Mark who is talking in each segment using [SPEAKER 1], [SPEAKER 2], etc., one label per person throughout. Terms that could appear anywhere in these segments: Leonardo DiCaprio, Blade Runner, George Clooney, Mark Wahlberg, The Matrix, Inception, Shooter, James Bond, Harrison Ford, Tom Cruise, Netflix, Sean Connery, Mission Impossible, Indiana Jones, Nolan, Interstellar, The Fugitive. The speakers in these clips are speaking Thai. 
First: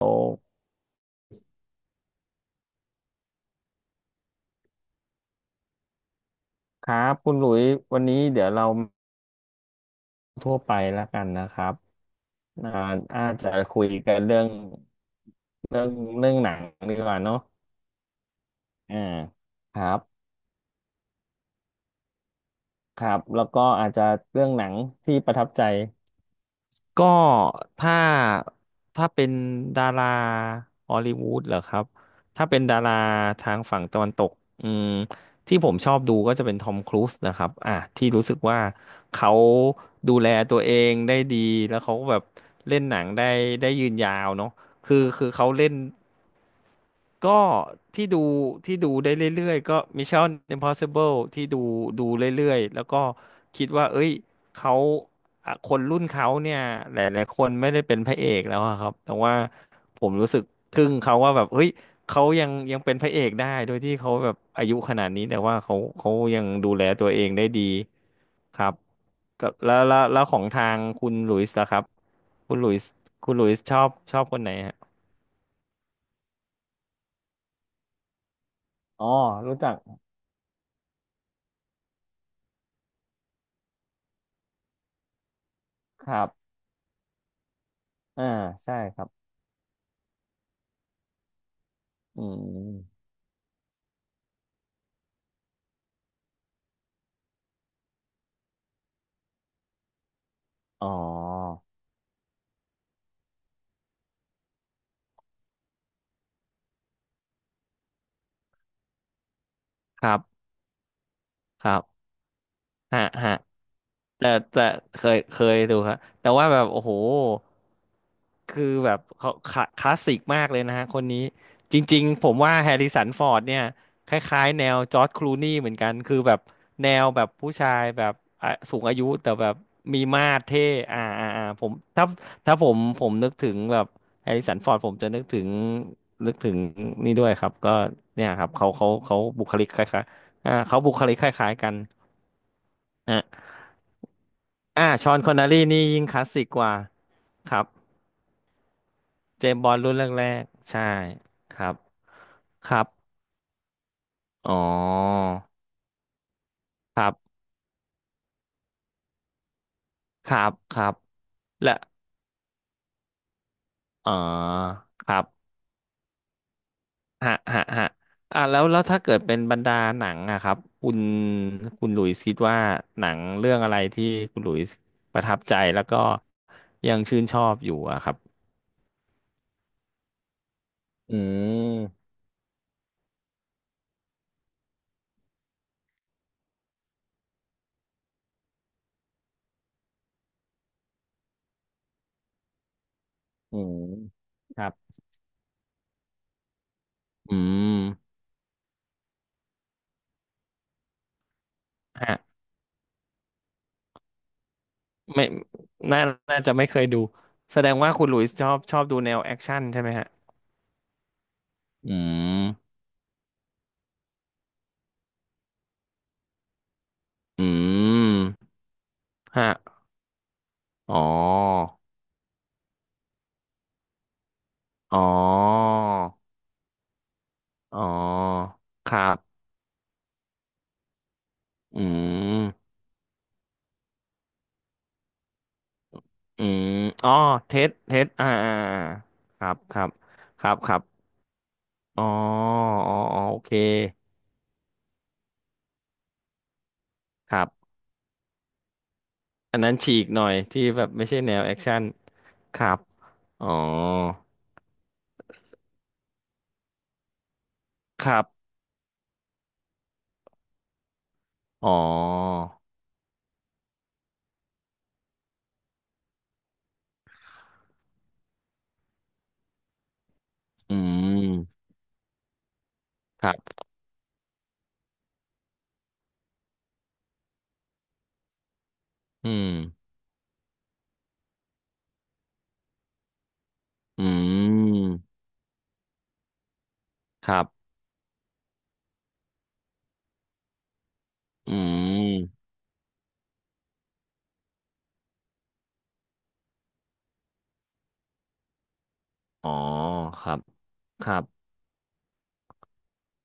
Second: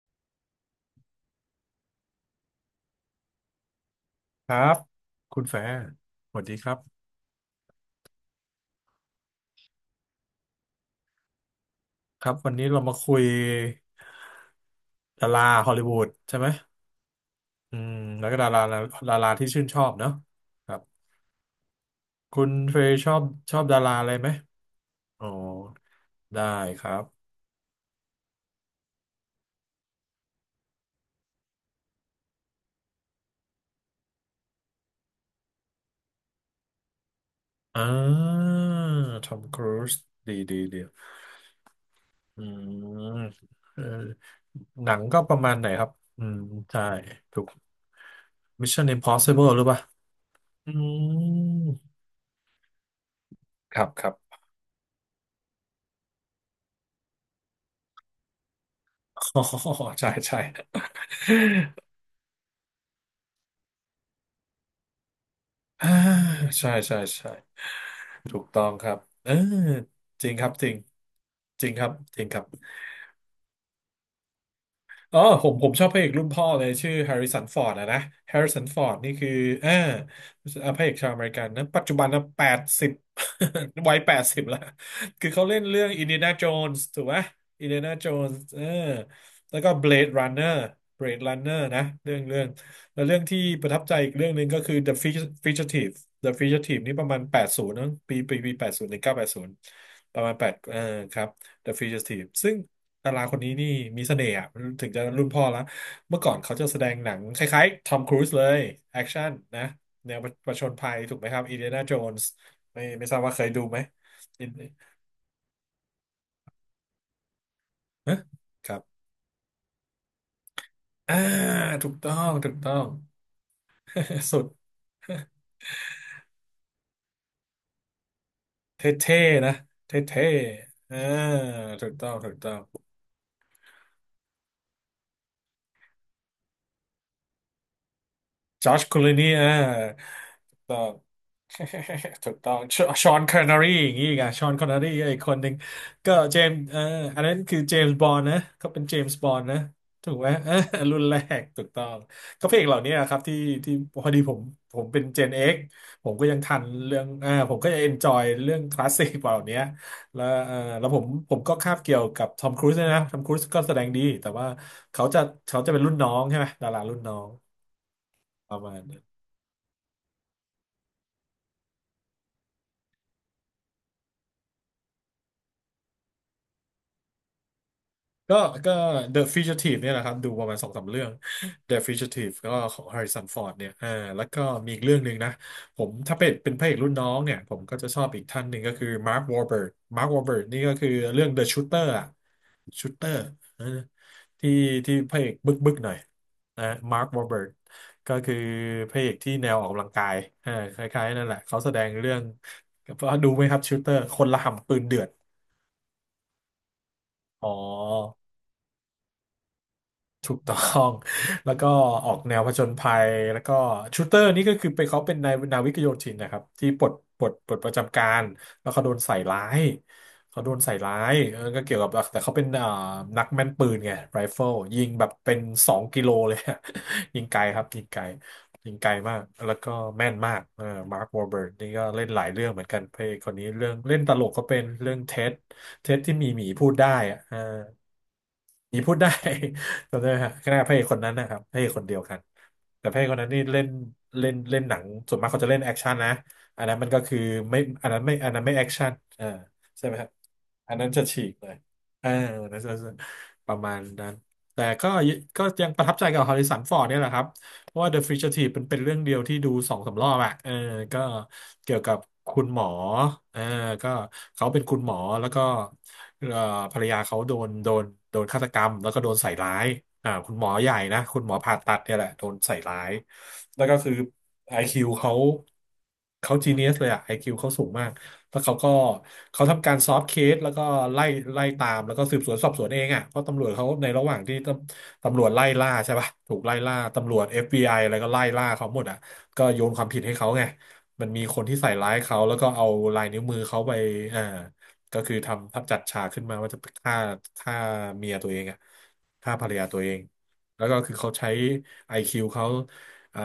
[SPEAKER 1] โอ
[SPEAKER 2] ครับคุณแฟร์สวัสดีครั
[SPEAKER 1] ครั
[SPEAKER 2] บ
[SPEAKER 1] บคุณหลุยส์วันนี้เดี๋ยวเราทั่วไปแล้วกันนะครับ
[SPEAKER 2] ครับวันนี้
[SPEAKER 1] อ่า
[SPEAKER 2] เรามาคุ
[SPEAKER 1] อา
[SPEAKER 2] ย
[SPEAKER 1] จจะคุยกันเรื่อง
[SPEAKER 2] ดาราฮอล
[SPEAKER 1] เรื่
[SPEAKER 2] ลี
[SPEAKER 1] อง
[SPEAKER 2] วูด
[SPEAKER 1] เรื่อ
[SPEAKER 2] ใช่
[SPEAKER 1] ง
[SPEAKER 2] ไหม
[SPEAKER 1] หนังดีกว่าเนาะ
[SPEAKER 2] อืมแล้วก็ดารา
[SPEAKER 1] อ่า
[SPEAKER 2] ดาราที่ชื่น
[SPEAKER 1] ค
[SPEAKER 2] ชอ
[SPEAKER 1] รั
[SPEAKER 2] บ
[SPEAKER 1] บ
[SPEAKER 2] เนอะครับคุณเฟย์
[SPEAKER 1] ค
[SPEAKER 2] ช
[SPEAKER 1] รั
[SPEAKER 2] อ
[SPEAKER 1] บ
[SPEAKER 2] บ
[SPEAKER 1] แล้ว
[SPEAKER 2] ชอ
[SPEAKER 1] ก็
[SPEAKER 2] บดา
[SPEAKER 1] อา
[SPEAKER 2] รา
[SPEAKER 1] จจะ
[SPEAKER 2] อะไรไหม
[SPEAKER 1] เรื่องหนังที่
[SPEAKER 2] อ๋อ
[SPEAKER 1] ประทับใจ
[SPEAKER 2] ได้ครับ
[SPEAKER 1] ก็ถ้าถ้าเป็นดาราฮอลลีวูดเหรอครับถ้าเป็นดาราทางฝั่งตะวันตกอืมที่ผมชอบดูก็จะเป็นทอมครูซนะครับอ่ะ
[SPEAKER 2] อ่
[SPEAKER 1] ที่รู้สึก
[SPEAKER 2] า
[SPEAKER 1] ว่า
[SPEAKER 2] ท
[SPEAKER 1] เขา
[SPEAKER 2] อมครูซ
[SPEAKER 1] ดูแล
[SPEAKER 2] ดีดี
[SPEAKER 1] ตัวเอ
[SPEAKER 2] ดี
[SPEAKER 1] งได้ดีแล้วเขาก็แบบ
[SPEAKER 2] อื
[SPEAKER 1] เล่นหนังได้
[SPEAKER 2] มเอ
[SPEAKER 1] ยืน
[SPEAKER 2] อ
[SPEAKER 1] ยาวเนาะ
[SPEAKER 2] หนั
[SPEAKER 1] คือ
[SPEAKER 2] งก็
[SPEAKER 1] คือ
[SPEAKER 2] ประ
[SPEAKER 1] เขา
[SPEAKER 2] มาณไห
[SPEAKER 1] เล่
[SPEAKER 2] น
[SPEAKER 1] น
[SPEAKER 2] ครับอืมใช่
[SPEAKER 1] ก็
[SPEAKER 2] ถูก
[SPEAKER 1] ที่ดูที่
[SPEAKER 2] Mission
[SPEAKER 1] ดูได้เรื่
[SPEAKER 2] Impossible
[SPEAKER 1] อย
[SPEAKER 2] หรือ
[SPEAKER 1] ๆ
[SPEAKER 2] เป
[SPEAKER 1] ก็
[SPEAKER 2] ล่า
[SPEAKER 1] Mission
[SPEAKER 2] อื
[SPEAKER 1] Impossible ที่ดู
[SPEAKER 2] ม
[SPEAKER 1] เรื่อยๆแล้วก็คิด
[SPEAKER 2] ครั
[SPEAKER 1] ว่า
[SPEAKER 2] บ
[SPEAKER 1] เอ้
[SPEAKER 2] ครั
[SPEAKER 1] ย
[SPEAKER 2] บ
[SPEAKER 1] เขาอ่ะคนรุ่นเขาเนี่ยหลายๆคนไม่ได้เป็นพระเอกแล้วอะครับแต่ว่า
[SPEAKER 2] อ๋อ
[SPEAKER 1] ผ
[SPEAKER 2] ใช่
[SPEAKER 1] มรู้
[SPEAKER 2] ใช่
[SPEAKER 1] สึกทึ่งเขาว่าแบบเฮ้ยเขายังเป็นพระเอกได้โดยที่เขาแบบอายุขนาดนี้แต่ว่า
[SPEAKER 2] อ่า
[SPEAKER 1] เขายัง
[SPEAKER 2] ใช่
[SPEAKER 1] ดูแล
[SPEAKER 2] ใช่
[SPEAKER 1] ตัวเอ
[SPEAKER 2] ใช่
[SPEAKER 1] งได้ดี
[SPEAKER 2] ถูก
[SPEAKER 1] ค
[SPEAKER 2] ต้อ
[SPEAKER 1] รั
[SPEAKER 2] ง
[SPEAKER 1] บ
[SPEAKER 2] ครับเออ
[SPEAKER 1] ก็แล้
[SPEAKER 2] จ
[SPEAKER 1] ว
[SPEAKER 2] ริง
[SPEAKER 1] ขอ
[SPEAKER 2] ค
[SPEAKER 1] ง
[SPEAKER 2] รับ
[SPEAKER 1] ทา
[SPEAKER 2] จริง
[SPEAKER 1] งคุณหลุยส์
[SPEAKER 2] จ
[SPEAKER 1] ล่ะ
[SPEAKER 2] ริง
[SPEAKER 1] ค
[SPEAKER 2] ค
[SPEAKER 1] รับ
[SPEAKER 2] รับจริงครับ
[SPEAKER 1] คุณหลุยส์คุณหลุยส์ชอบคนไหนฮะ
[SPEAKER 2] อ๋อผมชอบพระเอกรุ่นพ่อเลยชื่อแฮร์ริสันฟอร์ดอะนะแฮร์ริสันฟอร์ด
[SPEAKER 1] อ๋อ
[SPEAKER 2] นี่คือ
[SPEAKER 1] รู้
[SPEAKER 2] เอ
[SPEAKER 1] จั
[SPEAKER 2] อ
[SPEAKER 1] ก
[SPEAKER 2] พระเอกชาวอเมริกันนะปัจจุบันนะแปดสิบ วัยแปดสิบละคือเขาเล่นเรื่องอิ
[SPEAKER 1] ค
[SPEAKER 2] นเดีย
[SPEAKER 1] รั
[SPEAKER 2] นา
[SPEAKER 1] บ
[SPEAKER 2] โจนส์ถูกไหมอินเดียนาโจ
[SPEAKER 1] อ่า
[SPEAKER 2] นส์เออ
[SPEAKER 1] ใช่ครับ
[SPEAKER 2] แล้วก็เบลดรันเนอร์เบลดรันเนอร์นะเรื่อง
[SPEAKER 1] อื
[SPEAKER 2] เรื่อง
[SPEAKER 1] ม
[SPEAKER 2] แล้วเรื่องที่ประทับใจอีกเรื่องหนึ่งก็คือ The Fugitive The Fugitive นี่ประมาณ80ปี80 1980ประมาณแปดเออ
[SPEAKER 1] อ๋
[SPEAKER 2] ครับ
[SPEAKER 1] อ
[SPEAKER 2] The Fugitive ซึ่ง ดาราคนนี้นี่มีเสน่ห์อะถึงจะรุ่นพ่อแล้วเมื่อก่อนเขาจะแสดงหนังคล้ายๆทอมครูซเลยแอคชั่นนะ
[SPEAKER 1] ค
[SPEAKER 2] แน
[SPEAKER 1] รั
[SPEAKER 2] ว
[SPEAKER 1] บ
[SPEAKER 2] ประชนภัยถูกไหมครับอินเดี
[SPEAKER 1] ค
[SPEAKER 2] ย
[SPEAKER 1] รั
[SPEAKER 2] นาโจ
[SPEAKER 1] บ
[SPEAKER 2] นส์ไม่
[SPEAKER 1] ฮะ
[SPEAKER 2] ไม่ทราบ
[SPEAKER 1] ฮะ
[SPEAKER 2] ว่าเคยดูไหม
[SPEAKER 1] แต่
[SPEAKER 2] อิน
[SPEAKER 1] แต่เคยดูครับแต่ว่าแบบโอ้โห
[SPEAKER 2] ฮะ
[SPEAKER 1] คื
[SPEAKER 2] ค
[SPEAKER 1] อ
[SPEAKER 2] รับ
[SPEAKER 1] แบบเขาคลาสสิกมากเลยนะฮะคน
[SPEAKER 2] อ่า
[SPEAKER 1] นี้จ
[SPEAKER 2] ถูก
[SPEAKER 1] ริง
[SPEAKER 2] ต้อ
[SPEAKER 1] ๆผ
[SPEAKER 2] ง
[SPEAKER 1] ม
[SPEAKER 2] ถู
[SPEAKER 1] ว่า
[SPEAKER 2] ก
[SPEAKER 1] แฮ
[SPEAKER 2] ต้อ
[SPEAKER 1] ร์
[SPEAKER 2] ง
[SPEAKER 1] ริสันฟอร์ดเนี่ยค
[SPEAKER 2] สุ
[SPEAKER 1] ล้า
[SPEAKER 2] ด
[SPEAKER 1] ยๆแนวจอร์จคลูนี่เหมือนกันคือแบบแนวแบบผู้ชายแบบอ่ะสู
[SPEAKER 2] เ
[SPEAKER 1] งอายุ
[SPEAKER 2] ท่
[SPEAKER 1] แต่
[SPEAKER 2] ๆ
[SPEAKER 1] แบ
[SPEAKER 2] นะ
[SPEAKER 1] บมี
[SPEAKER 2] เท่
[SPEAKER 1] มาสเท่
[SPEAKER 2] ๆอ่า
[SPEAKER 1] ผม
[SPEAKER 2] ถูกต้องถูกต้อ
[SPEAKER 1] ถ้า
[SPEAKER 2] ง
[SPEAKER 1] ผมนึกถึงแบบแฮร์ริสันฟอร์ดผมจะนึกถึงนึกถึงนี่ด้วยครับก็เนี่ยครับ
[SPEAKER 2] จอชคลู
[SPEAKER 1] เขา
[SPEAKER 2] นี่
[SPEAKER 1] บุ
[SPEAKER 2] อ่า
[SPEAKER 1] คลิกคล้ายๆ
[SPEAKER 2] ถูกต้
[SPEAKER 1] เขา
[SPEAKER 2] อง
[SPEAKER 1] บุคลิกคล้ายๆกัน
[SPEAKER 2] ถูกต้องชอนคอนเนอรี่อย่างนี้อีกอะชอนคอนเนอ
[SPEAKER 1] อ่า
[SPEAKER 2] รี่
[SPEAKER 1] ชอ
[SPEAKER 2] อี
[SPEAKER 1] น
[SPEAKER 2] ก
[SPEAKER 1] ค
[SPEAKER 2] ค
[SPEAKER 1] อน
[SPEAKER 2] น
[SPEAKER 1] เน
[SPEAKER 2] ห
[SPEAKER 1] อ
[SPEAKER 2] นึ่ง
[SPEAKER 1] รี่นี่ยิ่ง
[SPEAKER 2] ก็
[SPEAKER 1] คลาส
[SPEAKER 2] เจ
[SPEAKER 1] สิก
[SPEAKER 2] มส์
[SPEAKER 1] กว่า
[SPEAKER 2] เอออันนั้น
[SPEAKER 1] ค
[SPEAKER 2] คือ
[SPEAKER 1] รับ
[SPEAKER 2] เจมส์บอนด์นะเขาเป็นเจมส์บอน
[SPEAKER 1] เจ
[SPEAKER 2] ด์นะ
[SPEAKER 1] มส์บอนด์รุ่นแ
[SPEAKER 2] ถูก
[SPEAKER 1] ร
[SPEAKER 2] ไหม
[SPEAKER 1] ก
[SPEAKER 2] เออ
[SPEAKER 1] ๆใช่
[SPEAKER 2] รุ่นแรก
[SPEAKER 1] ค
[SPEAKER 2] ถู
[SPEAKER 1] รั
[SPEAKER 2] ก
[SPEAKER 1] บ
[SPEAKER 2] ต้องก็เพลง
[SPEAKER 1] ค
[SPEAKER 2] เหล่า
[SPEAKER 1] รั
[SPEAKER 2] นี้
[SPEAKER 1] บ
[SPEAKER 2] ครับที่ที่พอดีผม
[SPEAKER 1] อ๋อ
[SPEAKER 2] ผมเป็นเจนเอ็กผมก็ยังทันเรื่
[SPEAKER 1] ค
[SPEAKER 2] อง
[SPEAKER 1] รั
[SPEAKER 2] อ่า
[SPEAKER 1] บ
[SPEAKER 2] ผมก็จะเอนจอยเรื่องคลาสสิกเหล่านี้แล้ว
[SPEAKER 1] ครั
[SPEAKER 2] เอ
[SPEAKER 1] บ
[SPEAKER 2] อ
[SPEAKER 1] ครั
[SPEAKER 2] แล้ว
[SPEAKER 1] บ
[SPEAKER 2] ผมก็
[SPEAKER 1] และ
[SPEAKER 2] คาบเกี่ยวกับทอมครูซด้วยนะทอมครูซก็แสดงดี
[SPEAKER 1] อ๋อ
[SPEAKER 2] แต่ว่า
[SPEAKER 1] ค
[SPEAKER 2] เขา
[SPEAKER 1] รั
[SPEAKER 2] จะ
[SPEAKER 1] บ
[SPEAKER 2] เขาจะเป็นรุ่นน้องใช่ไหมดารารุ่นน้อง
[SPEAKER 1] ฮะฮะฮะอ่ะ
[SPEAKER 2] ป
[SPEAKER 1] แล้
[SPEAKER 2] ระ
[SPEAKER 1] ว
[SPEAKER 2] มา
[SPEAKER 1] แล้
[SPEAKER 2] ณ
[SPEAKER 1] วถ้าเกิดเป็นบรรดาหนังอะครับคุณหลุยส์คิดว่าหนังเรื่องอะไรที่คุณหลุยส์ประทับใจแล้วก็ยังชื่นชอบอยู่อะครับ
[SPEAKER 2] ก็ก็ The Fugitive เนี่ยแหละครับดูประมาณสองสามเรื่อง
[SPEAKER 1] อื
[SPEAKER 2] The
[SPEAKER 1] ม
[SPEAKER 2] Fugitive ก็ของ Harrison Ford เนี่ยอ่าแล้วก็มีอีกเรื่องหนึ่งนะผมถ้าเป็นพระเอกรุ่นน้องเนี่ยผมก็จะชอบอีกท่านหนึ่งก็คือ Mark Wahlberg Mark Wahlberg นี่ก็คือเรื่อง The Shooter อะ Shooter
[SPEAKER 1] อื
[SPEAKER 2] เออ
[SPEAKER 1] ม
[SPEAKER 2] ที่
[SPEAKER 1] ครับ
[SPEAKER 2] ที่พระเอกบึกบึกหน่อยนะ Mark
[SPEAKER 1] อื
[SPEAKER 2] Wahlberg ก็
[SPEAKER 1] ม
[SPEAKER 2] คือพระเอกที่แนวออกกำลังกายอ่าคล้ายๆนั่นแหละเขาแสดงเรื่อ
[SPEAKER 1] ฮะ
[SPEAKER 2] งดูไหมครับ Shooter คนระห่ำปืนเดือด
[SPEAKER 1] ไม่น่าน่าจะไม่เคยดู
[SPEAKER 2] อ๋อ
[SPEAKER 1] แสดงว่าคุณหลุยส์ชอบดูแนวแอคชั่นใช่ไหมฮะ
[SPEAKER 2] ถูกต้อง แล้วก็
[SPEAKER 1] อื
[SPEAKER 2] ออกแนวผจญ
[SPEAKER 1] ม
[SPEAKER 2] ภัยแล้วก็ชูเตอร์นี่ก็คือไปเขาเป็นนายนาวิกโยธินนะครับที่ปลดปลด
[SPEAKER 1] อื
[SPEAKER 2] ปลดประจำการ
[SPEAKER 1] ม
[SPEAKER 2] แล้วเขาโดนใส่ร้า
[SPEAKER 1] ฮะ
[SPEAKER 2] ยเขาโดนใส่
[SPEAKER 1] อ๋
[SPEAKER 2] ร้า
[SPEAKER 1] อ
[SPEAKER 2] ยเออก็เกี่ยวกับแต่เขาเป็นนักแม่นปืนไงไรเฟิลยิง
[SPEAKER 1] อ๋อ
[SPEAKER 2] แบบเป็น2 กิโลเลย ยิงไกลครับ
[SPEAKER 1] อ๋อ
[SPEAKER 2] ยิงไกลยิงไก
[SPEAKER 1] ค
[SPEAKER 2] ล
[SPEAKER 1] รั
[SPEAKER 2] มาก
[SPEAKER 1] บ
[SPEAKER 2] แล้วก็แม่นมากเออมาร์ควอร์เบิร์นี่
[SPEAKER 1] อื
[SPEAKER 2] ก็เล่นหลายเรื่องเหมือน
[SPEAKER 1] ม
[SPEAKER 2] กันเพลงคนนี้เรื่องเล่นตลกก็เป็นเรื่องเท็ดเท็ดที่มีห
[SPEAKER 1] อื
[SPEAKER 2] มีพู
[SPEAKER 1] ม
[SPEAKER 2] ดได้
[SPEAKER 1] อ๋อ
[SPEAKER 2] อะเออ
[SPEAKER 1] เทสเทส
[SPEAKER 2] นี่พูดได้
[SPEAKER 1] ครับครับ
[SPEAKER 2] จำได้ฮะ
[SPEAKER 1] ค
[SPEAKER 2] แค่
[SPEAKER 1] รับ
[SPEAKER 2] พ
[SPEAKER 1] ค
[SPEAKER 2] ระ
[SPEAKER 1] รั
[SPEAKER 2] เอกคน
[SPEAKER 1] บ
[SPEAKER 2] นั้นนะครับพระเอกคนเดีย
[SPEAKER 1] อ๋
[SPEAKER 2] ว
[SPEAKER 1] อ
[SPEAKER 2] กันแต่
[SPEAKER 1] อ๋
[SPEAKER 2] พ
[SPEAKER 1] อ
[SPEAKER 2] ระเอกค
[SPEAKER 1] อ๋
[SPEAKER 2] น
[SPEAKER 1] อ
[SPEAKER 2] นั้น
[SPEAKER 1] โอ
[SPEAKER 2] นี่
[SPEAKER 1] เค
[SPEAKER 2] เล่นเล่นเล่นหนังส่วนมากเขาจะเล่นแอคชั่นนะอันนั้นมันก็คือ
[SPEAKER 1] ครั
[SPEAKER 2] ไม่
[SPEAKER 1] บ
[SPEAKER 2] อันนั้นไม่อันนั้นไม่แอคชั่นอ่า
[SPEAKER 1] อันนั้น
[SPEAKER 2] ใช่ไห
[SPEAKER 1] ฉี
[SPEAKER 2] มค
[SPEAKER 1] ก
[SPEAKER 2] รับ
[SPEAKER 1] หน่อยที่
[SPEAKER 2] อัน
[SPEAKER 1] แบ
[SPEAKER 2] นั้
[SPEAKER 1] บ
[SPEAKER 2] นจะ
[SPEAKER 1] ไม่ใช่
[SPEAKER 2] ฉี
[SPEAKER 1] แน
[SPEAKER 2] ก
[SPEAKER 1] ว
[SPEAKER 2] เล
[SPEAKER 1] แอ
[SPEAKER 2] ย
[SPEAKER 1] คชั่น
[SPEAKER 2] เอออัน
[SPEAKER 1] ค
[SPEAKER 2] นั้น
[SPEAKER 1] รั
[SPEAKER 2] จะ
[SPEAKER 1] บอ๋อ
[SPEAKER 2] ประมาณนั้นแต่ก็ก็ยังประทับใจกับฮอริสันฟอร์ดเนี่ยแหละครับ เพราะว่า The
[SPEAKER 1] ครับ
[SPEAKER 2] Fugitive มันเป็นเรื่องเดียวที่ดูสองสามรอบอ่ะเออก็
[SPEAKER 1] อ๋อ
[SPEAKER 2] เกี่ยวกับคุณหมอเออก็เขาเป็นคุณหมอแล้วก็เอ่อภรรยาเขาโดนโดนฆาตกรรมแล้วก็โดนใส่ร้ายอ่าคุณหมอใหญ่
[SPEAKER 1] อื
[SPEAKER 2] นะคุณหมอผ่า
[SPEAKER 1] ม
[SPEAKER 2] ตัดเนี่ยแหละโดนใส่ร้าย
[SPEAKER 1] ครับ
[SPEAKER 2] แล้วก็คือ IQ เขาเขาจีเนียสเลยอ่ะ IQ เขาสูงมาก แล้วเขาก็
[SPEAKER 1] อื
[SPEAKER 2] เขา
[SPEAKER 1] ม
[SPEAKER 2] ทำการซอฟต์เคสแล้วก็ไล่ไล่ตามแล้วก็สืบสวนสอบสวนเองอ่ะเพราะตำรวจเขาใน
[SPEAKER 1] อื
[SPEAKER 2] ระหว่างที่
[SPEAKER 1] ม
[SPEAKER 2] ตำรวจไล่ล่าใช่ป่ะถูกไล่ล่าตำรวจ
[SPEAKER 1] ค
[SPEAKER 2] เอ
[SPEAKER 1] รั
[SPEAKER 2] ฟบี
[SPEAKER 1] บ
[SPEAKER 2] ไออะไรก็ไล่ล่าเขาหมดอ่ะก็โยนความผิดให้เขาไงมันมีคน
[SPEAKER 1] อื
[SPEAKER 2] ที่ใส่ร้ายเขาแล้วก็
[SPEAKER 1] ม
[SPEAKER 2] เอาลายนิ้วมือเขาไปอ่าก็คือทำทับจัดฉากขึ้นมาว่าจะฆ่าฆ่าเมียตัวเองอะฆ่าภร
[SPEAKER 1] อ๋อ
[SPEAKER 2] รยาตัวเอง
[SPEAKER 1] ครับ
[SPEAKER 2] แล้วก็คือ
[SPEAKER 1] ค
[SPEAKER 2] เขา
[SPEAKER 1] รับ
[SPEAKER 2] ใช้ไอคิวเขาอ่า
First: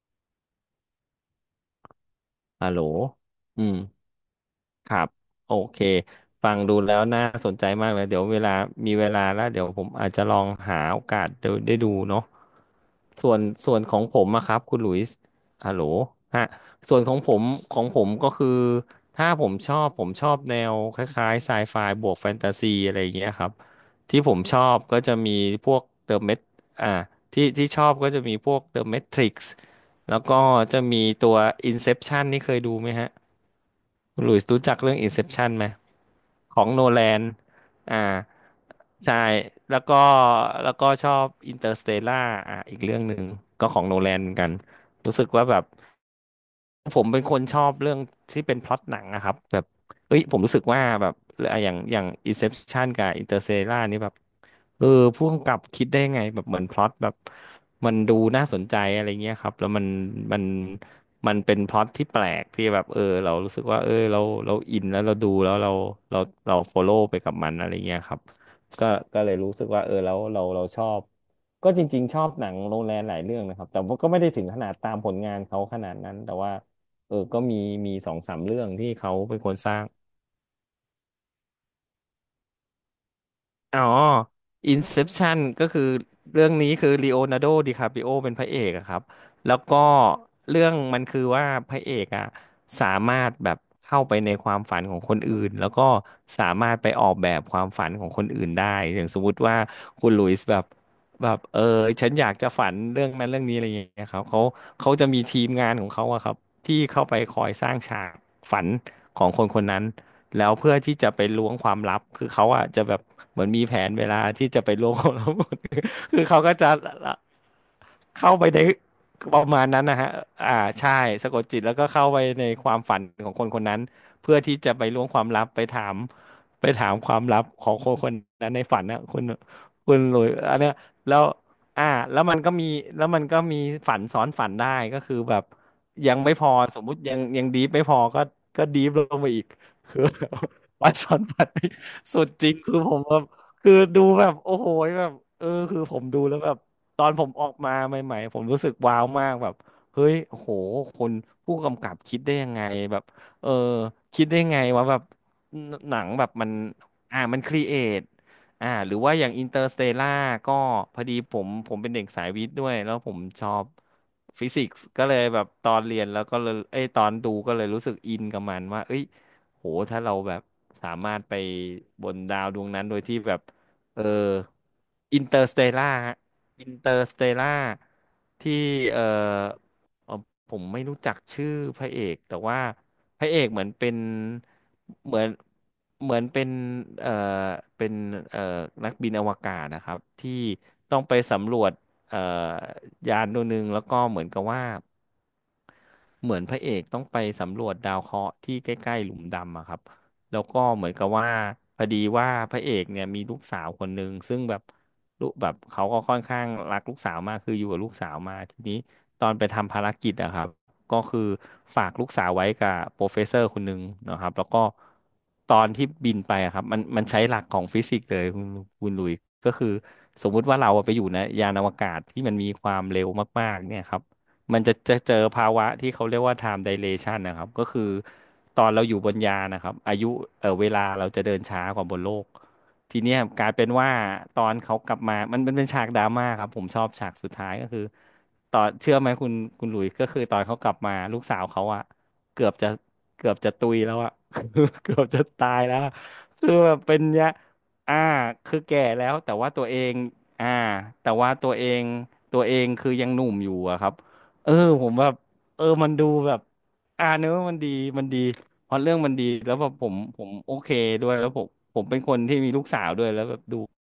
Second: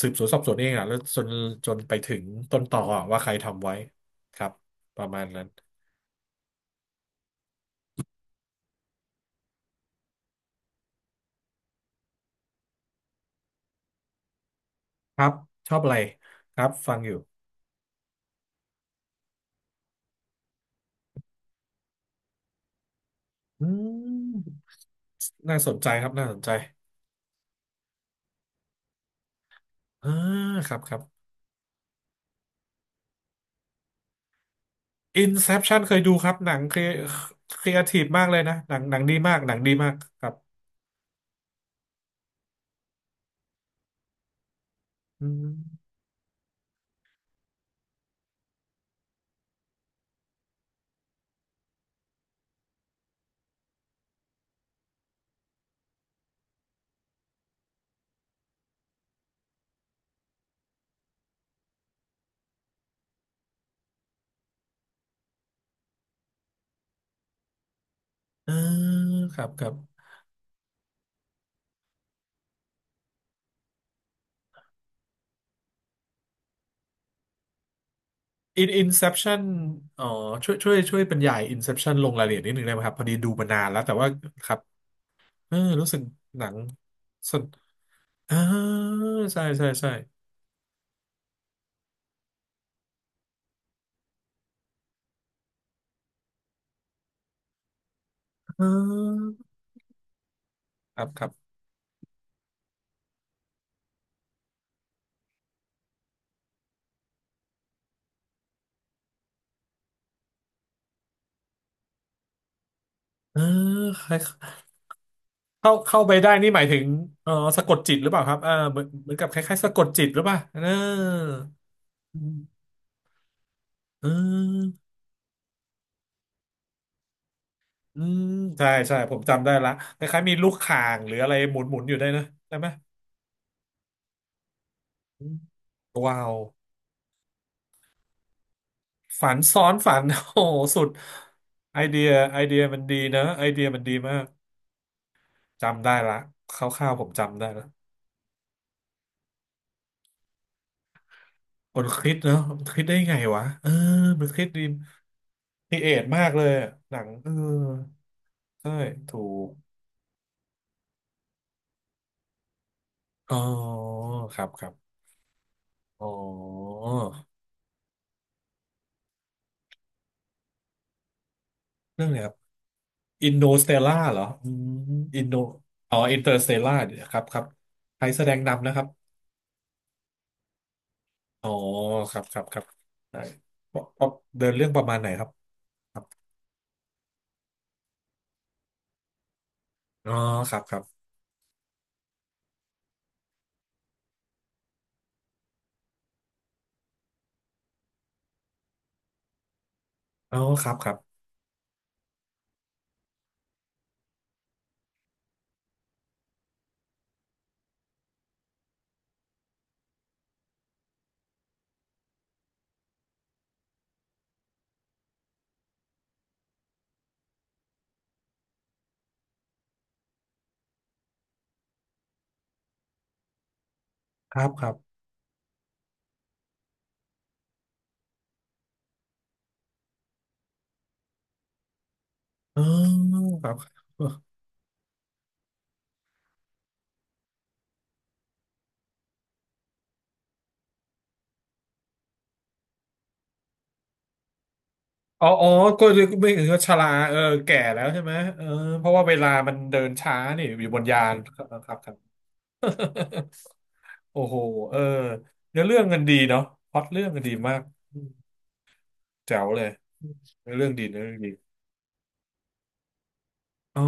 [SPEAKER 2] สืบสวนสอบสวนเองอะแล้วจนไปถึงต้น
[SPEAKER 1] ฮัล
[SPEAKER 2] ต
[SPEAKER 1] โหล
[SPEAKER 2] ออะว่าใคร
[SPEAKER 1] อื
[SPEAKER 2] ทำไว้
[SPEAKER 1] ม
[SPEAKER 2] ครับ
[SPEAKER 1] ค
[SPEAKER 2] ป
[SPEAKER 1] รั
[SPEAKER 2] ระ
[SPEAKER 1] บ
[SPEAKER 2] มาณนั้น
[SPEAKER 1] โอเคฟังดูแล้วน่าสนใจมากเลยเดี๋ยวเวลามีเวลาแล้วเดี๋ยวผมอาจจะลองหาโอกาสได้ดูเนาะส่วนส่วนของผมอะครับคุณหลุยส์
[SPEAKER 2] ครับช
[SPEAKER 1] ฮัล
[SPEAKER 2] อบ
[SPEAKER 1] โหล
[SPEAKER 2] อะไร
[SPEAKER 1] ฮะ
[SPEAKER 2] ครับฟั
[SPEAKER 1] ส่
[SPEAKER 2] ง
[SPEAKER 1] วน
[SPEAKER 2] อ
[SPEAKER 1] ข
[SPEAKER 2] ยู่
[SPEAKER 1] องผมก็คือถ้าผมชอบผมชอบแนวคล้ายๆไซไฟบวกแฟนตาซีอะไรอย่างเงี้ยครับ
[SPEAKER 2] อื
[SPEAKER 1] ที่ผมชอ
[SPEAKER 2] ม
[SPEAKER 1] บก็จะมี
[SPEAKER 2] น่า
[SPEAKER 1] พ
[SPEAKER 2] สน
[SPEAKER 1] วก
[SPEAKER 2] ใจครั
[SPEAKER 1] เด
[SPEAKER 2] บ
[SPEAKER 1] อะ
[SPEAKER 2] น่า
[SPEAKER 1] เม
[SPEAKER 2] สน
[SPEAKER 1] ท
[SPEAKER 2] ใจ
[SPEAKER 1] อ่าที่ชอบก็จะมีพวกเดอะเมทริกซ์
[SPEAKER 2] อ่า
[SPEAKER 1] แล้วก็
[SPEAKER 2] ครั
[SPEAKER 1] จะ
[SPEAKER 2] บครั
[SPEAKER 1] มี
[SPEAKER 2] บ
[SPEAKER 1] ตัว Inception นี่เคยดูไหมฮะ คุณหลุยส์รู้จักเรื่อง Inception ไหม
[SPEAKER 2] Inception เคยดูครับหนั
[SPEAKER 1] ข
[SPEAKER 2] ง
[SPEAKER 1] อง
[SPEAKER 2] ครี
[SPEAKER 1] โนแลน
[SPEAKER 2] ครีเอที
[SPEAKER 1] อ่า
[SPEAKER 2] ฟมากเลยนะหนังดี
[SPEAKER 1] ใช่
[SPEAKER 2] มากหนังดี
[SPEAKER 1] แล้ว
[SPEAKER 2] มาก
[SPEAKER 1] ก็
[SPEAKER 2] ครับ
[SPEAKER 1] ชอบ Interstellar อีกเรื่องหนึ่งก็ของโนแลนเหมือนกันรู้สึ
[SPEAKER 2] อื
[SPEAKER 1] กว่าแบบ
[SPEAKER 2] ม
[SPEAKER 1] ผมเป็นคนชอบเรื่องที่เป็นพล็อตหนังนะครับแบบเอ้ยผมรู้สึกว่าแบบอะอย่าง Inception กับ Interstellar นี่แบบเออผู้กำกับคิดได้ไงแบบเหมือนพล็อตแบบมันดูน่าสนใจอะไรเงี้ยครับแล้วมันมันเป็นพล็อตที่แปลกที่แบบเออเรารู้สึกว่าเออเราอินแล้วเราดูแล้วเราเราฟอลโล่ไปกับมันอะไรเงี้ยครับ
[SPEAKER 2] อ่า
[SPEAKER 1] ก็ก็เล
[SPEAKER 2] ค
[SPEAKER 1] ย
[SPEAKER 2] รับ
[SPEAKER 1] รู้
[SPEAKER 2] ค
[SPEAKER 1] สึก
[SPEAKER 2] รับ
[SPEAKER 1] ว่าเออแล้วเราชอบก็จริงๆชอบหนังโนแลนหลายเรื่องนะครับแต่ว่าก็ไม่ได้ถึงขนาดตามผลงานเขาขนาดนั้นแต่ว่า เออก็มีสองสามเรื่อ งที่เขาเป็น
[SPEAKER 2] Inception
[SPEAKER 1] คนสร้าง
[SPEAKER 2] อ๋อช่วยบรรยาย Inception ลงรายละเอียดนิดนึงได้ไหมครับพอดีดูมานานแล้
[SPEAKER 1] อ๋
[SPEAKER 2] ว
[SPEAKER 1] อ
[SPEAKER 2] แต่ว่าครับ
[SPEAKER 1] Inception
[SPEAKER 2] เออ
[SPEAKER 1] ก็คือ
[SPEAKER 2] รู้สึกห
[SPEAKER 1] เรื่
[SPEAKER 2] นั
[SPEAKER 1] อง
[SPEAKER 2] ง
[SPEAKER 1] นี้คือลีโอ
[SPEAKER 2] ส
[SPEAKER 1] นา
[SPEAKER 2] น
[SPEAKER 1] ร์โดดิคาปริโอเป็
[SPEAKER 2] อ่า
[SPEAKER 1] นพระเอกอะครับ
[SPEAKER 2] ใช่
[SPEAKER 1] แล้ว
[SPEAKER 2] ใช่
[SPEAKER 1] ก็
[SPEAKER 2] ใช่
[SPEAKER 1] เรื่องมันคือว่าพระเอกอะสามารถแบบเข้าไปในความฝันของคนอื่นแล้วก็สามารถไปออกแบบความฝันของคนอื่น
[SPEAKER 2] อ่
[SPEAKER 1] ได้อย่างสมม
[SPEAKER 2] า
[SPEAKER 1] ติว่าคุณหลุยส์แบบ
[SPEAKER 2] ครับครับ
[SPEAKER 1] เออฉันอยากจะฝันเรื่องนั้นเรื่องนี้อะไรอย่างเงี้ยครับเขาจะมีทีมงานของเขาอะครับที่เข้าไปคอยสร้างฉากฝันของคนคนนั้น แล้วเพื่อที่จะไปล้วงความลับคือเขาอ่ะจะแบบ
[SPEAKER 2] เอ
[SPEAKER 1] เห
[SPEAKER 2] อ
[SPEAKER 1] มือนมีแผนเว
[SPEAKER 2] คล้า
[SPEAKER 1] ลาที่จะ
[SPEAKER 2] ย
[SPEAKER 1] ไปล้วงความลับหมด
[SPEAKER 2] เข้าไป
[SPEAKER 1] คือ
[SPEAKER 2] ได้
[SPEAKER 1] เขา
[SPEAKER 2] นี่
[SPEAKER 1] ก็
[SPEAKER 2] หมาย
[SPEAKER 1] จะ
[SPEAKER 2] ถึงเออสะกดจิตหรือเปล่าค
[SPEAKER 1] เข้า
[SPEAKER 2] รับ
[SPEAKER 1] ไป
[SPEAKER 2] เ
[SPEAKER 1] ใน
[SPEAKER 2] เหมือนกับ
[SPEAKER 1] ป
[SPEAKER 2] ค
[SPEAKER 1] ระ
[SPEAKER 2] ล้าย
[SPEAKER 1] มา
[SPEAKER 2] ๆ
[SPEAKER 1] ณ
[SPEAKER 2] สะก
[SPEAKER 1] นั้น
[SPEAKER 2] ด
[SPEAKER 1] นะ
[SPEAKER 2] จิต
[SPEAKER 1] ฮะ
[SPEAKER 2] หรือเปล่า
[SPEAKER 1] อ่า
[SPEAKER 2] เออ
[SPEAKER 1] ใช่สะกดจิตแล้วก็เข้า
[SPEAKER 2] อื
[SPEAKER 1] ไปในค
[SPEAKER 2] ม
[SPEAKER 1] วามฝันของคนคนนั้น
[SPEAKER 2] อื
[SPEAKER 1] เพื่อที่จะไป
[SPEAKER 2] ม
[SPEAKER 1] ล้วงความลับไปถามความลับของคน
[SPEAKER 2] อื
[SPEAKER 1] คน
[SPEAKER 2] ม
[SPEAKER 1] นั้นใน
[SPEAKER 2] ใช่
[SPEAKER 1] ฝัน
[SPEAKER 2] ใช่
[SPEAKER 1] นะ
[SPEAKER 2] ผ
[SPEAKER 1] คุ
[SPEAKER 2] ม
[SPEAKER 1] ณ
[SPEAKER 2] จำได้ละ
[SPEAKER 1] คุ
[SPEAKER 2] ค
[SPEAKER 1] ณหลุ
[SPEAKER 2] ล้ายๆ
[SPEAKER 1] ย
[SPEAKER 2] มีลูก
[SPEAKER 1] อันเนี้ย
[SPEAKER 2] ข่างหรื
[SPEAKER 1] แล้
[SPEAKER 2] อ
[SPEAKER 1] ว
[SPEAKER 2] อะไรหมุน
[SPEAKER 1] อ่า
[SPEAKER 2] อยู่ได้วย
[SPEAKER 1] แล้
[SPEAKER 2] นะ
[SPEAKER 1] วมันก็
[SPEAKER 2] ใช่ไห
[SPEAKER 1] มี
[SPEAKER 2] ม
[SPEAKER 1] แล้วมันก็มีฝันซ้อนฝันได้ก็คือ
[SPEAKER 2] อืม
[SPEAKER 1] แบบยัง
[SPEAKER 2] ว้า
[SPEAKER 1] ไม่
[SPEAKER 2] ว
[SPEAKER 1] พอสมมุติยังดีฟไม่พอก็ก็ดีฟลงไป
[SPEAKER 2] ฝัน
[SPEAKER 1] อีก
[SPEAKER 2] ซ้อนฝั
[SPEAKER 1] คือ
[SPEAKER 2] น
[SPEAKER 1] แบบ
[SPEAKER 2] โอ้โหสุด
[SPEAKER 1] วันสอนวันนี่
[SPEAKER 2] ไอเดีย
[SPEAKER 1] สุดจริงคือ
[SPEAKER 2] มัน
[SPEAKER 1] ผ
[SPEAKER 2] ดี
[SPEAKER 1] มแบ
[SPEAKER 2] นะ
[SPEAKER 1] บ
[SPEAKER 2] ไอเดีย
[SPEAKER 1] คือ
[SPEAKER 2] มันดี
[SPEAKER 1] ดู
[SPEAKER 2] มาก
[SPEAKER 1] แบบโอ้โหแบบเออคือ
[SPEAKER 2] จำได้
[SPEAKER 1] ผม
[SPEAKER 2] ละ
[SPEAKER 1] ดูแล้วแบ
[SPEAKER 2] ค
[SPEAKER 1] บ
[SPEAKER 2] ร่าว
[SPEAKER 1] ต
[SPEAKER 2] ๆผ
[SPEAKER 1] อ
[SPEAKER 2] ม
[SPEAKER 1] นผม
[SPEAKER 2] จำ
[SPEAKER 1] อ
[SPEAKER 2] ได้
[SPEAKER 1] อกมา
[SPEAKER 2] ละ
[SPEAKER 1] ใหม่ๆผมรู้สึกว้าวมากแบบเฮ้ยโอ้โหคนผู้
[SPEAKER 2] มั
[SPEAKER 1] กำ
[SPEAKER 2] น
[SPEAKER 1] กับ
[SPEAKER 2] คิด
[SPEAKER 1] คิดได้
[SPEAKER 2] เนาะ
[SPEAKER 1] ยังไง
[SPEAKER 2] มันคิดได้
[SPEAKER 1] แบบ
[SPEAKER 2] ไงวะ
[SPEAKER 1] เออ
[SPEAKER 2] เออ
[SPEAKER 1] คิ
[SPEAKER 2] มั
[SPEAKER 1] ด
[SPEAKER 2] น
[SPEAKER 1] ได้
[SPEAKER 2] คิด
[SPEAKER 1] ไง
[SPEAKER 2] ดี
[SPEAKER 1] ว่าแบบ
[SPEAKER 2] ครีเอ
[SPEAKER 1] หนั
[SPEAKER 2] ท
[SPEAKER 1] ง
[SPEAKER 2] มา
[SPEAKER 1] แบบ
[SPEAKER 2] กเล
[SPEAKER 1] มั
[SPEAKER 2] ย
[SPEAKER 1] น
[SPEAKER 2] อะหนังเออ
[SPEAKER 1] มันครีเอท
[SPEAKER 2] ใช่
[SPEAKER 1] หรือว่า
[SPEAKER 2] ถู
[SPEAKER 1] อย่างอิน
[SPEAKER 2] ก
[SPEAKER 1] เตอร์สเตล่าก็พอดีผมเป็นเด็กสายวิทย์ด้วยแล้วผม
[SPEAKER 2] อ๋อ
[SPEAKER 1] ชอบ
[SPEAKER 2] ครั
[SPEAKER 1] ฟิ
[SPEAKER 2] บค
[SPEAKER 1] สิ
[SPEAKER 2] รั
[SPEAKER 1] ก
[SPEAKER 2] บ
[SPEAKER 1] ส์ก็เลยแบบตอนเรีย
[SPEAKER 2] อ๋
[SPEAKER 1] นแล้วก็เลย
[SPEAKER 2] อ
[SPEAKER 1] เอ้ยตอนดูก็เลยรู้สึกอินกับมันว่าเอ้ย โห ถ้าเราแบบสามารถไป
[SPEAKER 2] เรื่
[SPEAKER 1] บ
[SPEAKER 2] องอะ
[SPEAKER 1] น
[SPEAKER 2] ไรครับ
[SPEAKER 1] ดาวดวงนั้นโดยที่
[SPEAKER 2] อิ
[SPEAKER 1] แบ
[SPEAKER 2] น
[SPEAKER 1] บ
[SPEAKER 2] โดสเตล่า
[SPEAKER 1] เออ
[SPEAKER 2] เหรออืม
[SPEAKER 1] อิ
[SPEAKER 2] อิ
[SPEAKER 1] น
[SPEAKER 2] น
[SPEAKER 1] เต
[SPEAKER 2] โด
[SPEAKER 1] อร์สเตล่า
[SPEAKER 2] อ๋อ
[SPEAKER 1] ฮะ
[SPEAKER 2] อินเตอร์สเต
[SPEAKER 1] อิน
[SPEAKER 2] ล่า
[SPEAKER 1] เตอร์
[SPEAKER 2] ค
[SPEAKER 1] ส
[SPEAKER 2] รั
[SPEAKER 1] เต
[SPEAKER 2] บครับ
[SPEAKER 1] ล่า
[SPEAKER 2] ใครแสดง
[SPEAKER 1] ที่
[SPEAKER 2] นำนะครับ
[SPEAKER 1] เออเอ่อผมไม่รู้จักชื่
[SPEAKER 2] อ๋
[SPEAKER 1] อ
[SPEAKER 2] อ
[SPEAKER 1] พระเอ
[SPEAKER 2] ค
[SPEAKER 1] ก
[SPEAKER 2] รับค
[SPEAKER 1] แต่
[SPEAKER 2] รับค
[SPEAKER 1] ว่า
[SPEAKER 2] รับ
[SPEAKER 1] พระเอก
[SPEAKER 2] ได้
[SPEAKER 1] เหมือนเป็น
[SPEAKER 2] เพราะเดินเรื่องประมาณไหน
[SPEAKER 1] เหมื
[SPEAKER 2] ค
[SPEAKER 1] อ
[SPEAKER 2] รับ
[SPEAKER 1] น
[SPEAKER 2] ครับ
[SPEAKER 1] เป็นเออเป็นเออนักบินอวกาศนะครับ
[SPEAKER 2] อ๋อ
[SPEAKER 1] ที่
[SPEAKER 2] ครับครั
[SPEAKER 1] ต้อง
[SPEAKER 2] บ
[SPEAKER 1] ไปสำรวจเออยานดวงหนึ่งแล้วก็เหมือนกับว่า เหมือนพระเอกต้องไปสำรวจดาวเคราะห์ที่ใกล้ๆหลุมดำอะครับ
[SPEAKER 2] อ๋
[SPEAKER 1] แล้
[SPEAKER 2] อ
[SPEAKER 1] วก็
[SPEAKER 2] ครับ
[SPEAKER 1] เห
[SPEAKER 2] ค
[SPEAKER 1] มือ
[SPEAKER 2] รั
[SPEAKER 1] น
[SPEAKER 2] บ
[SPEAKER 1] กับว่าพอดีว่าพระเอกเนี่ยมีลูกสาวคนหนึ่งซึ่งแบบลูกแบบเขาก็ค่อนข้างรักลูกสาวมากคืออยู่กับลูกสาวมาทีนี้ตอนไปทำภารกิจอะครับก็คือฝากลูกสาวไว้กับโปรเฟสเซอร์คนหนึ่งนะครับแล้วก็ตอนที่บินไปอะครับมันใช้หลักของฟิสิกส์เลยคุณคุณหลุยก็คือสมมุติว่าเราอะไปอยู่ในยานอวกาศที่มันมีความเร็วมากๆเนี่ยครับ
[SPEAKER 2] ครับ
[SPEAKER 1] มัน
[SPEAKER 2] ครับ
[SPEAKER 1] จะเจอภาวะที่เขาเรียกว่า time dilation นะครับก็คือตอนเราอยู่บนยานนะครับอายุเออเวลาเราจะเดินช้ากว่าบนโลก
[SPEAKER 2] อ๋อ
[SPEAKER 1] ทีเนี้ยก
[SPEAKER 2] ค
[SPEAKER 1] ลา
[SPEAKER 2] รั
[SPEAKER 1] ย
[SPEAKER 2] บ
[SPEAKER 1] เป็นว่า ตอนเขากลับมามันเป็นฉากดราม่าครับผมชอบฉากสุดท้ายก็คือตอนเชื่อไหมคุณคุณหลุยส์ก็คือตอนเขากลับมาลูกสาวเขาอะเกือบจะเกือบจะตุยแล้วอะ เกือบจะ
[SPEAKER 2] อ๋อ อ๋อ
[SPEAKER 1] ตายแล้ว
[SPEAKER 2] ก็
[SPEAKER 1] อะ
[SPEAKER 2] ไม่
[SPEAKER 1] คือ
[SPEAKER 2] ก็ช
[SPEAKER 1] แบบ
[SPEAKER 2] รา
[SPEAKER 1] เป็น
[SPEAKER 2] เออ
[SPEAKER 1] เนี้ย
[SPEAKER 2] แก่แล้ว
[SPEAKER 1] อ่า
[SPEAKER 2] ใช่ไหมเออ
[SPEAKER 1] คือแก่
[SPEAKER 2] เพราะว่า
[SPEAKER 1] แล้
[SPEAKER 2] เว
[SPEAKER 1] ว
[SPEAKER 2] ลา
[SPEAKER 1] แต่ว่า
[SPEAKER 2] มัน
[SPEAKER 1] ตัวเอ
[SPEAKER 2] เดิน
[SPEAKER 1] ง
[SPEAKER 2] ช้านี่
[SPEAKER 1] อ่า
[SPEAKER 2] อยู่บนยา
[SPEAKER 1] แต่
[SPEAKER 2] น
[SPEAKER 1] ว่า
[SPEAKER 2] ครับ
[SPEAKER 1] ตัวเอ
[SPEAKER 2] ค
[SPEAKER 1] ง
[SPEAKER 2] รับ
[SPEAKER 1] คือยังหนุ่มอยู่อะครับ
[SPEAKER 2] โอ้โห
[SPEAKER 1] เออ
[SPEAKER 2] เออ
[SPEAKER 1] ผมแบบ
[SPEAKER 2] เนื้
[SPEAKER 1] เอ
[SPEAKER 2] อ
[SPEAKER 1] อ
[SPEAKER 2] เรื่อง
[SPEAKER 1] มัน
[SPEAKER 2] กัน
[SPEAKER 1] ดู
[SPEAKER 2] ดี
[SPEAKER 1] แบ
[SPEAKER 2] เนาะ
[SPEAKER 1] บ
[SPEAKER 2] พล็อตเรื่องกัน
[SPEAKER 1] เนื้
[SPEAKER 2] ดี
[SPEAKER 1] อ
[SPEAKER 2] มา
[SPEAKER 1] มัน
[SPEAKER 2] ก
[SPEAKER 1] ดี
[SPEAKER 2] อื
[SPEAKER 1] มั
[SPEAKER 2] ม
[SPEAKER 1] นดีพอเรื่องมันดี
[SPEAKER 2] แจ๋ว
[SPEAKER 1] แล้ว
[SPEAKER 2] เล
[SPEAKER 1] แบ
[SPEAKER 2] ย
[SPEAKER 1] บผมโอ
[SPEAKER 2] เนื้อเรื่
[SPEAKER 1] เค
[SPEAKER 2] องดีเนื้อ
[SPEAKER 1] ด้ว
[SPEAKER 2] เรื่
[SPEAKER 1] ย
[SPEAKER 2] อง
[SPEAKER 1] แล้
[SPEAKER 2] ดี
[SPEAKER 1] วผมเป็นคนที่มีลูกสาวด้วยแล้วแบบดู
[SPEAKER 2] อ๋อ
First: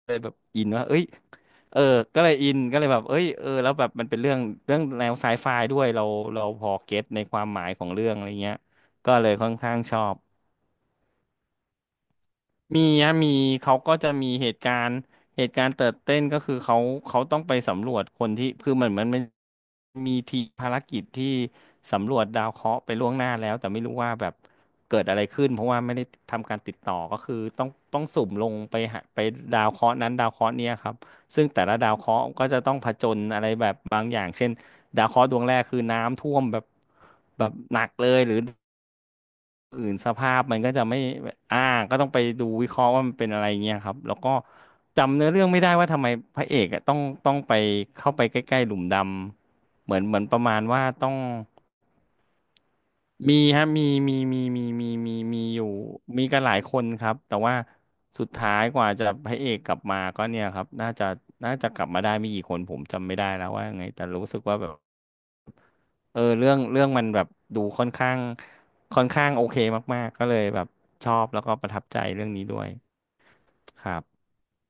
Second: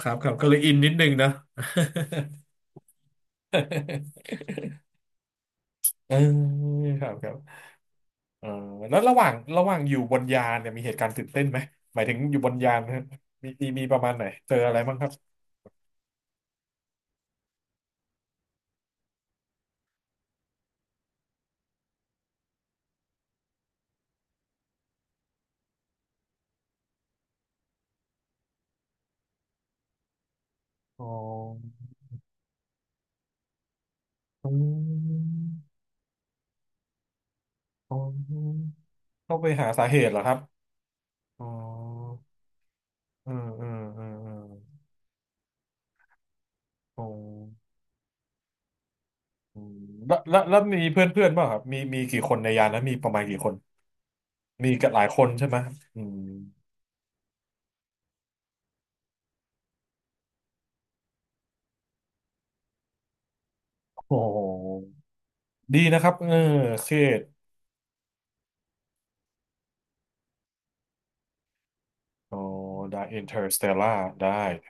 [SPEAKER 2] ครั
[SPEAKER 1] เล
[SPEAKER 2] บ
[SPEAKER 1] ย
[SPEAKER 2] ค
[SPEAKER 1] แบ
[SPEAKER 2] รับ
[SPEAKER 1] บ
[SPEAKER 2] ก็เลย
[SPEAKER 1] อิน
[SPEAKER 2] อิน
[SPEAKER 1] ว่า
[SPEAKER 2] นิด
[SPEAKER 1] เอ้ย
[SPEAKER 2] นึงนะ
[SPEAKER 1] เออก็เลยอินก็เลยแบบเอ้ยเออแล้วแบบมันเป็นเรื่องเรื่องแนวไซไฟด้วยเรา
[SPEAKER 2] เออ
[SPEAKER 1] พอเก็
[SPEAKER 2] ค
[SPEAKER 1] ต
[SPEAKER 2] รับ
[SPEAKER 1] ใน
[SPEAKER 2] ครั
[SPEAKER 1] ค
[SPEAKER 2] บ
[SPEAKER 1] วามหมายของเรื่องอะไร
[SPEAKER 2] เออ
[SPEAKER 1] เงี้ย
[SPEAKER 2] แล้ว
[SPEAKER 1] ก็เลยค่อน
[SPEAKER 2] ระห
[SPEAKER 1] ข้า
[SPEAKER 2] ว่า
[SPEAKER 1] ง
[SPEAKER 2] งอ
[SPEAKER 1] ช
[SPEAKER 2] ยู่
[SPEAKER 1] อ
[SPEAKER 2] บ
[SPEAKER 1] บ
[SPEAKER 2] นยานเนี่ยมีเหตุการณ์ตื่นเต้นไหมหมายถึงอยู่บนยาน
[SPEAKER 1] มี
[SPEAKER 2] นะ
[SPEAKER 1] ฮะมี
[SPEAKER 2] มี
[SPEAKER 1] เขา
[SPEAKER 2] มี
[SPEAKER 1] ก็
[SPEAKER 2] ประ
[SPEAKER 1] จะ
[SPEAKER 2] มาณไหน
[SPEAKER 1] มีเห
[SPEAKER 2] เจอ
[SPEAKER 1] ตุ
[SPEAKER 2] อะ
[SPEAKER 1] กา
[SPEAKER 2] ไร
[SPEAKER 1] ร
[SPEAKER 2] บ้าง
[SPEAKER 1] ณ์
[SPEAKER 2] ครับ
[SPEAKER 1] เติร์ดเต้นก็คือเขาต้องไปสำรวจคนที่คือเหมือนมันมีทีมภารกิจที่สำรวจดาวเคราะห์ไปล่วงหน้าแล้วแต่ไม่รู้ว่าแบบเกิดอะไรขึ้นเพราะว่าไม่ได้ทำการติดต่อก็คือต้องสุ่มลงไปหาไปดาวเคราะห์นั้นดาวเคราะห์เนี้ยครับ
[SPEAKER 2] อ๋อ
[SPEAKER 1] ซึ่งแต่ละดาวเคราะห์ก็จะต้องผจญอะไรแบบบางอย่างเช่
[SPEAKER 2] อื
[SPEAKER 1] นดาวเคราะห์ดวง
[SPEAKER 2] ม
[SPEAKER 1] แรกคือน้ำท่วมแบบแบบหนัก
[SPEAKER 2] อ๋
[SPEAKER 1] เลยหรือ
[SPEAKER 2] อต้องไปหา
[SPEAKER 1] อื่
[SPEAKER 2] สา
[SPEAKER 1] น
[SPEAKER 2] เห
[SPEAKER 1] ส
[SPEAKER 2] ตุเหรอค
[SPEAKER 1] ภา
[SPEAKER 2] รับ
[SPEAKER 1] พมันก็จะไม่
[SPEAKER 2] อ๋อ
[SPEAKER 1] อ่าก็ต้องไปดูวิเคราะห์ว่ามันเป็
[SPEAKER 2] เอ
[SPEAKER 1] น
[SPEAKER 2] อ
[SPEAKER 1] อะไร
[SPEAKER 2] เออ
[SPEAKER 1] เงี้ยครับ
[SPEAKER 2] เออ
[SPEAKER 1] แล้ว
[SPEAKER 2] เอ
[SPEAKER 1] ก็
[SPEAKER 2] อ
[SPEAKER 1] จำเนื้อเรื่องไม่ได้ว่าทำไมพระเอกอะต้อง
[SPEAKER 2] อ๋อ
[SPEAKER 1] ไปเข้าไปใกล้ๆหลุมด
[SPEAKER 2] อืม
[SPEAKER 1] ำเหมือนประมา
[SPEAKER 2] แล้ว
[SPEAKER 1] ณ
[SPEAKER 2] มี
[SPEAKER 1] ว่า
[SPEAKER 2] เพื่อ
[SPEAKER 1] ต้
[SPEAKER 2] น
[SPEAKER 1] อง
[SPEAKER 2] เพื่อนป่ะครับกี่คนในยานแล้วมีประมาณ
[SPEAKER 1] มี
[SPEAKER 2] กี่คน
[SPEAKER 1] ฮะ
[SPEAKER 2] มีกันหลายคน
[SPEAKER 1] มี
[SPEAKER 2] ใช่ไหม
[SPEAKER 1] อยู่
[SPEAKER 2] อืม
[SPEAKER 1] มีกันหลายคนครับแต่ว่าสุดท้ายกว่าจะพระเอกกลับมาก็เนี่ยครับน่าจะกลับมาได้ไม่กี่คนผมจำไม่ได้แล้วว่ายังไง
[SPEAKER 2] โอ้
[SPEAKER 1] แต่รู้สึ
[SPEAKER 2] โห
[SPEAKER 1] กว่าแบบ
[SPEAKER 2] ดีนะครับ
[SPEAKER 1] เออ
[SPEAKER 2] เออ
[SPEAKER 1] เรื่อง
[SPEAKER 2] เครี
[SPEAKER 1] มั
[SPEAKER 2] ย
[SPEAKER 1] นแบ
[SPEAKER 2] ด
[SPEAKER 1] บดูค่อนข้างโอเคมากๆก็เลยแบบชอบแล้วก็ประทับใจเรื่อง
[SPEAKER 2] โอ้
[SPEAKER 1] นี้ด้วย
[SPEAKER 2] ได้อินเตอร์สเตล
[SPEAKER 1] ครับ
[SPEAKER 2] ได้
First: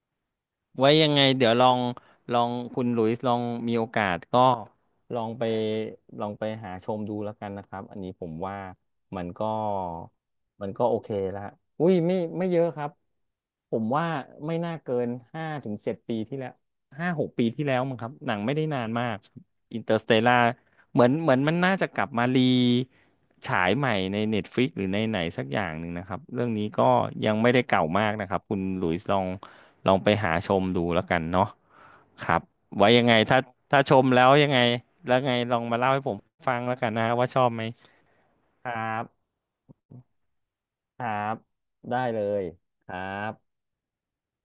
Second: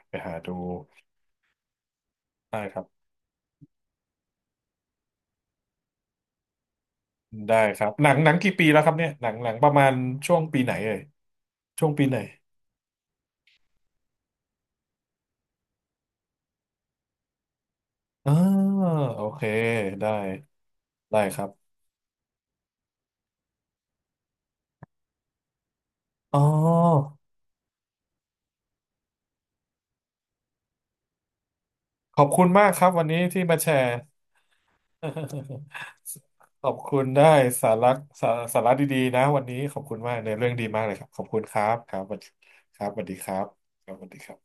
[SPEAKER 2] ไปหาดู
[SPEAKER 1] ไว้ยังไงเดี๋ยวลองลอง
[SPEAKER 2] ได้ค
[SPEAKER 1] คุ
[SPEAKER 2] รั
[SPEAKER 1] ณหลุ
[SPEAKER 2] บ
[SPEAKER 1] ยส์ลองมีโอกาสก็ลองไปหาชมดูแล้วกัน
[SPEAKER 2] ได้
[SPEAKER 1] นะค
[SPEAKER 2] ค
[SPEAKER 1] รับ
[SPEAKER 2] รับ
[SPEAKER 1] อันนี้ผ
[SPEAKER 2] หนั
[SPEAKER 1] ม
[SPEAKER 2] งกี่
[SPEAKER 1] ว่า
[SPEAKER 2] ปีแล้วครับเนี่ย
[SPEAKER 1] มัน
[SPEAKER 2] ห
[SPEAKER 1] ก็
[SPEAKER 2] นังประมาณช่วงปีไหนเอ่
[SPEAKER 1] โอ
[SPEAKER 2] ย
[SPEAKER 1] เคละ
[SPEAKER 2] ช่
[SPEAKER 1] อุ้
[SPEAKER 2] วง
[SPEAKER 1] ย
[SPEAKER 2] ปีไห
[SPEAKER 1] ไม่
[SPEAKER 2] น
[SPEAKER 1] เยอะครับผมว่าไม่น่าเกิน5 ถึง 7 ปีที่แล้ว5 6 ปีที่แล้วมั้งครับห
[SPEAKER 2] อ่า
[SPEAKER 1] นังไม่ได้นานมาก
[SPEAKER 2] โอเค
[SPEAKER 1] อินเตอร์ส
[SPEAKER 2] ได้
[SPEAKER 1] เตลล่า เหมือน
[SPEAKER 2] ได้ครับ
[SPEAKER 1] มันน่าจะกลับมารีฉายใหม่ใน Netflix หรือในไหนสักอย่างหนึ่งนะครับ
[SPEAKER 2] อ๋
[SPEAKER 1] เรื่องนี้ก็
[SPEAKER 2] อ
[SPEAKER 1] ยังไม่ได้เก่ามากนะครับคุณหลุยส์ลองไปหาชมดูแล้วกันเนาะ
[SPEAKER 2] ขอ
[SPEAKER 1] ค
[SPEAKER 2] บ
[SPEAKER 1] รับ
[SPEAKER 2] คุณมากครั
[SPEAKER 1] ไว้
[SPEAKER 2] บวั
[SPEAKER 1] ยั
[SPEAKER 2] น
[SPEAKER 1] งไง
[SPEAKER 2] นี้
[SPEAKER 1] ถ้า
[SPEAKER 2] ที่มาแชร์
[SPEAKER 1] ชมแล้วยังไงแล้วไงลองมาเล่าให้ผมฟัง
[SPEAKER 2] ขอ
[SPEAKER 1] แล้
[SPEAKER 2] บ
[SPEAKER 1] วกัน
[SPEAKER 2] คุ
[SPEAKER 1] นะ
[SPEAKER 2] ณได้
[SPEAKER 1] ว่าชอบไหม
[SPEAKER 2] สาระสาสา
[SPEAKER 1] ค
[SPEAKER 2] ระ
[SPEAKER 1] รั
[SPEAKER 2] ดี
[SPEAKER 1] บ
[SPEAKER 2] ๆนะวันนี้ขอบคุณมากในเรื่องดีมากเลย
[SPEAKER 1] ค
[SPEAKER 2] ครั
[SPEAKER 1] รั
[SPEAKER 2] บขอบ
[SPEAKER 1] บ
[SPEAKER 2] คุณครับค
[SPEAKER 1] ได้
[SPEAKER 2] รับสวั
[SPEAKER 1] เล
[SPEAKER 2] สดีครั
[SPEAKER 1] ย
[SPEAKER 2] บส
[SPEAKER 1] ครั
[SPEAKER 2] วัสดีครับ
[SPEAKER 1] บ
[SPEAKER 2] ครับสวัสดีครับ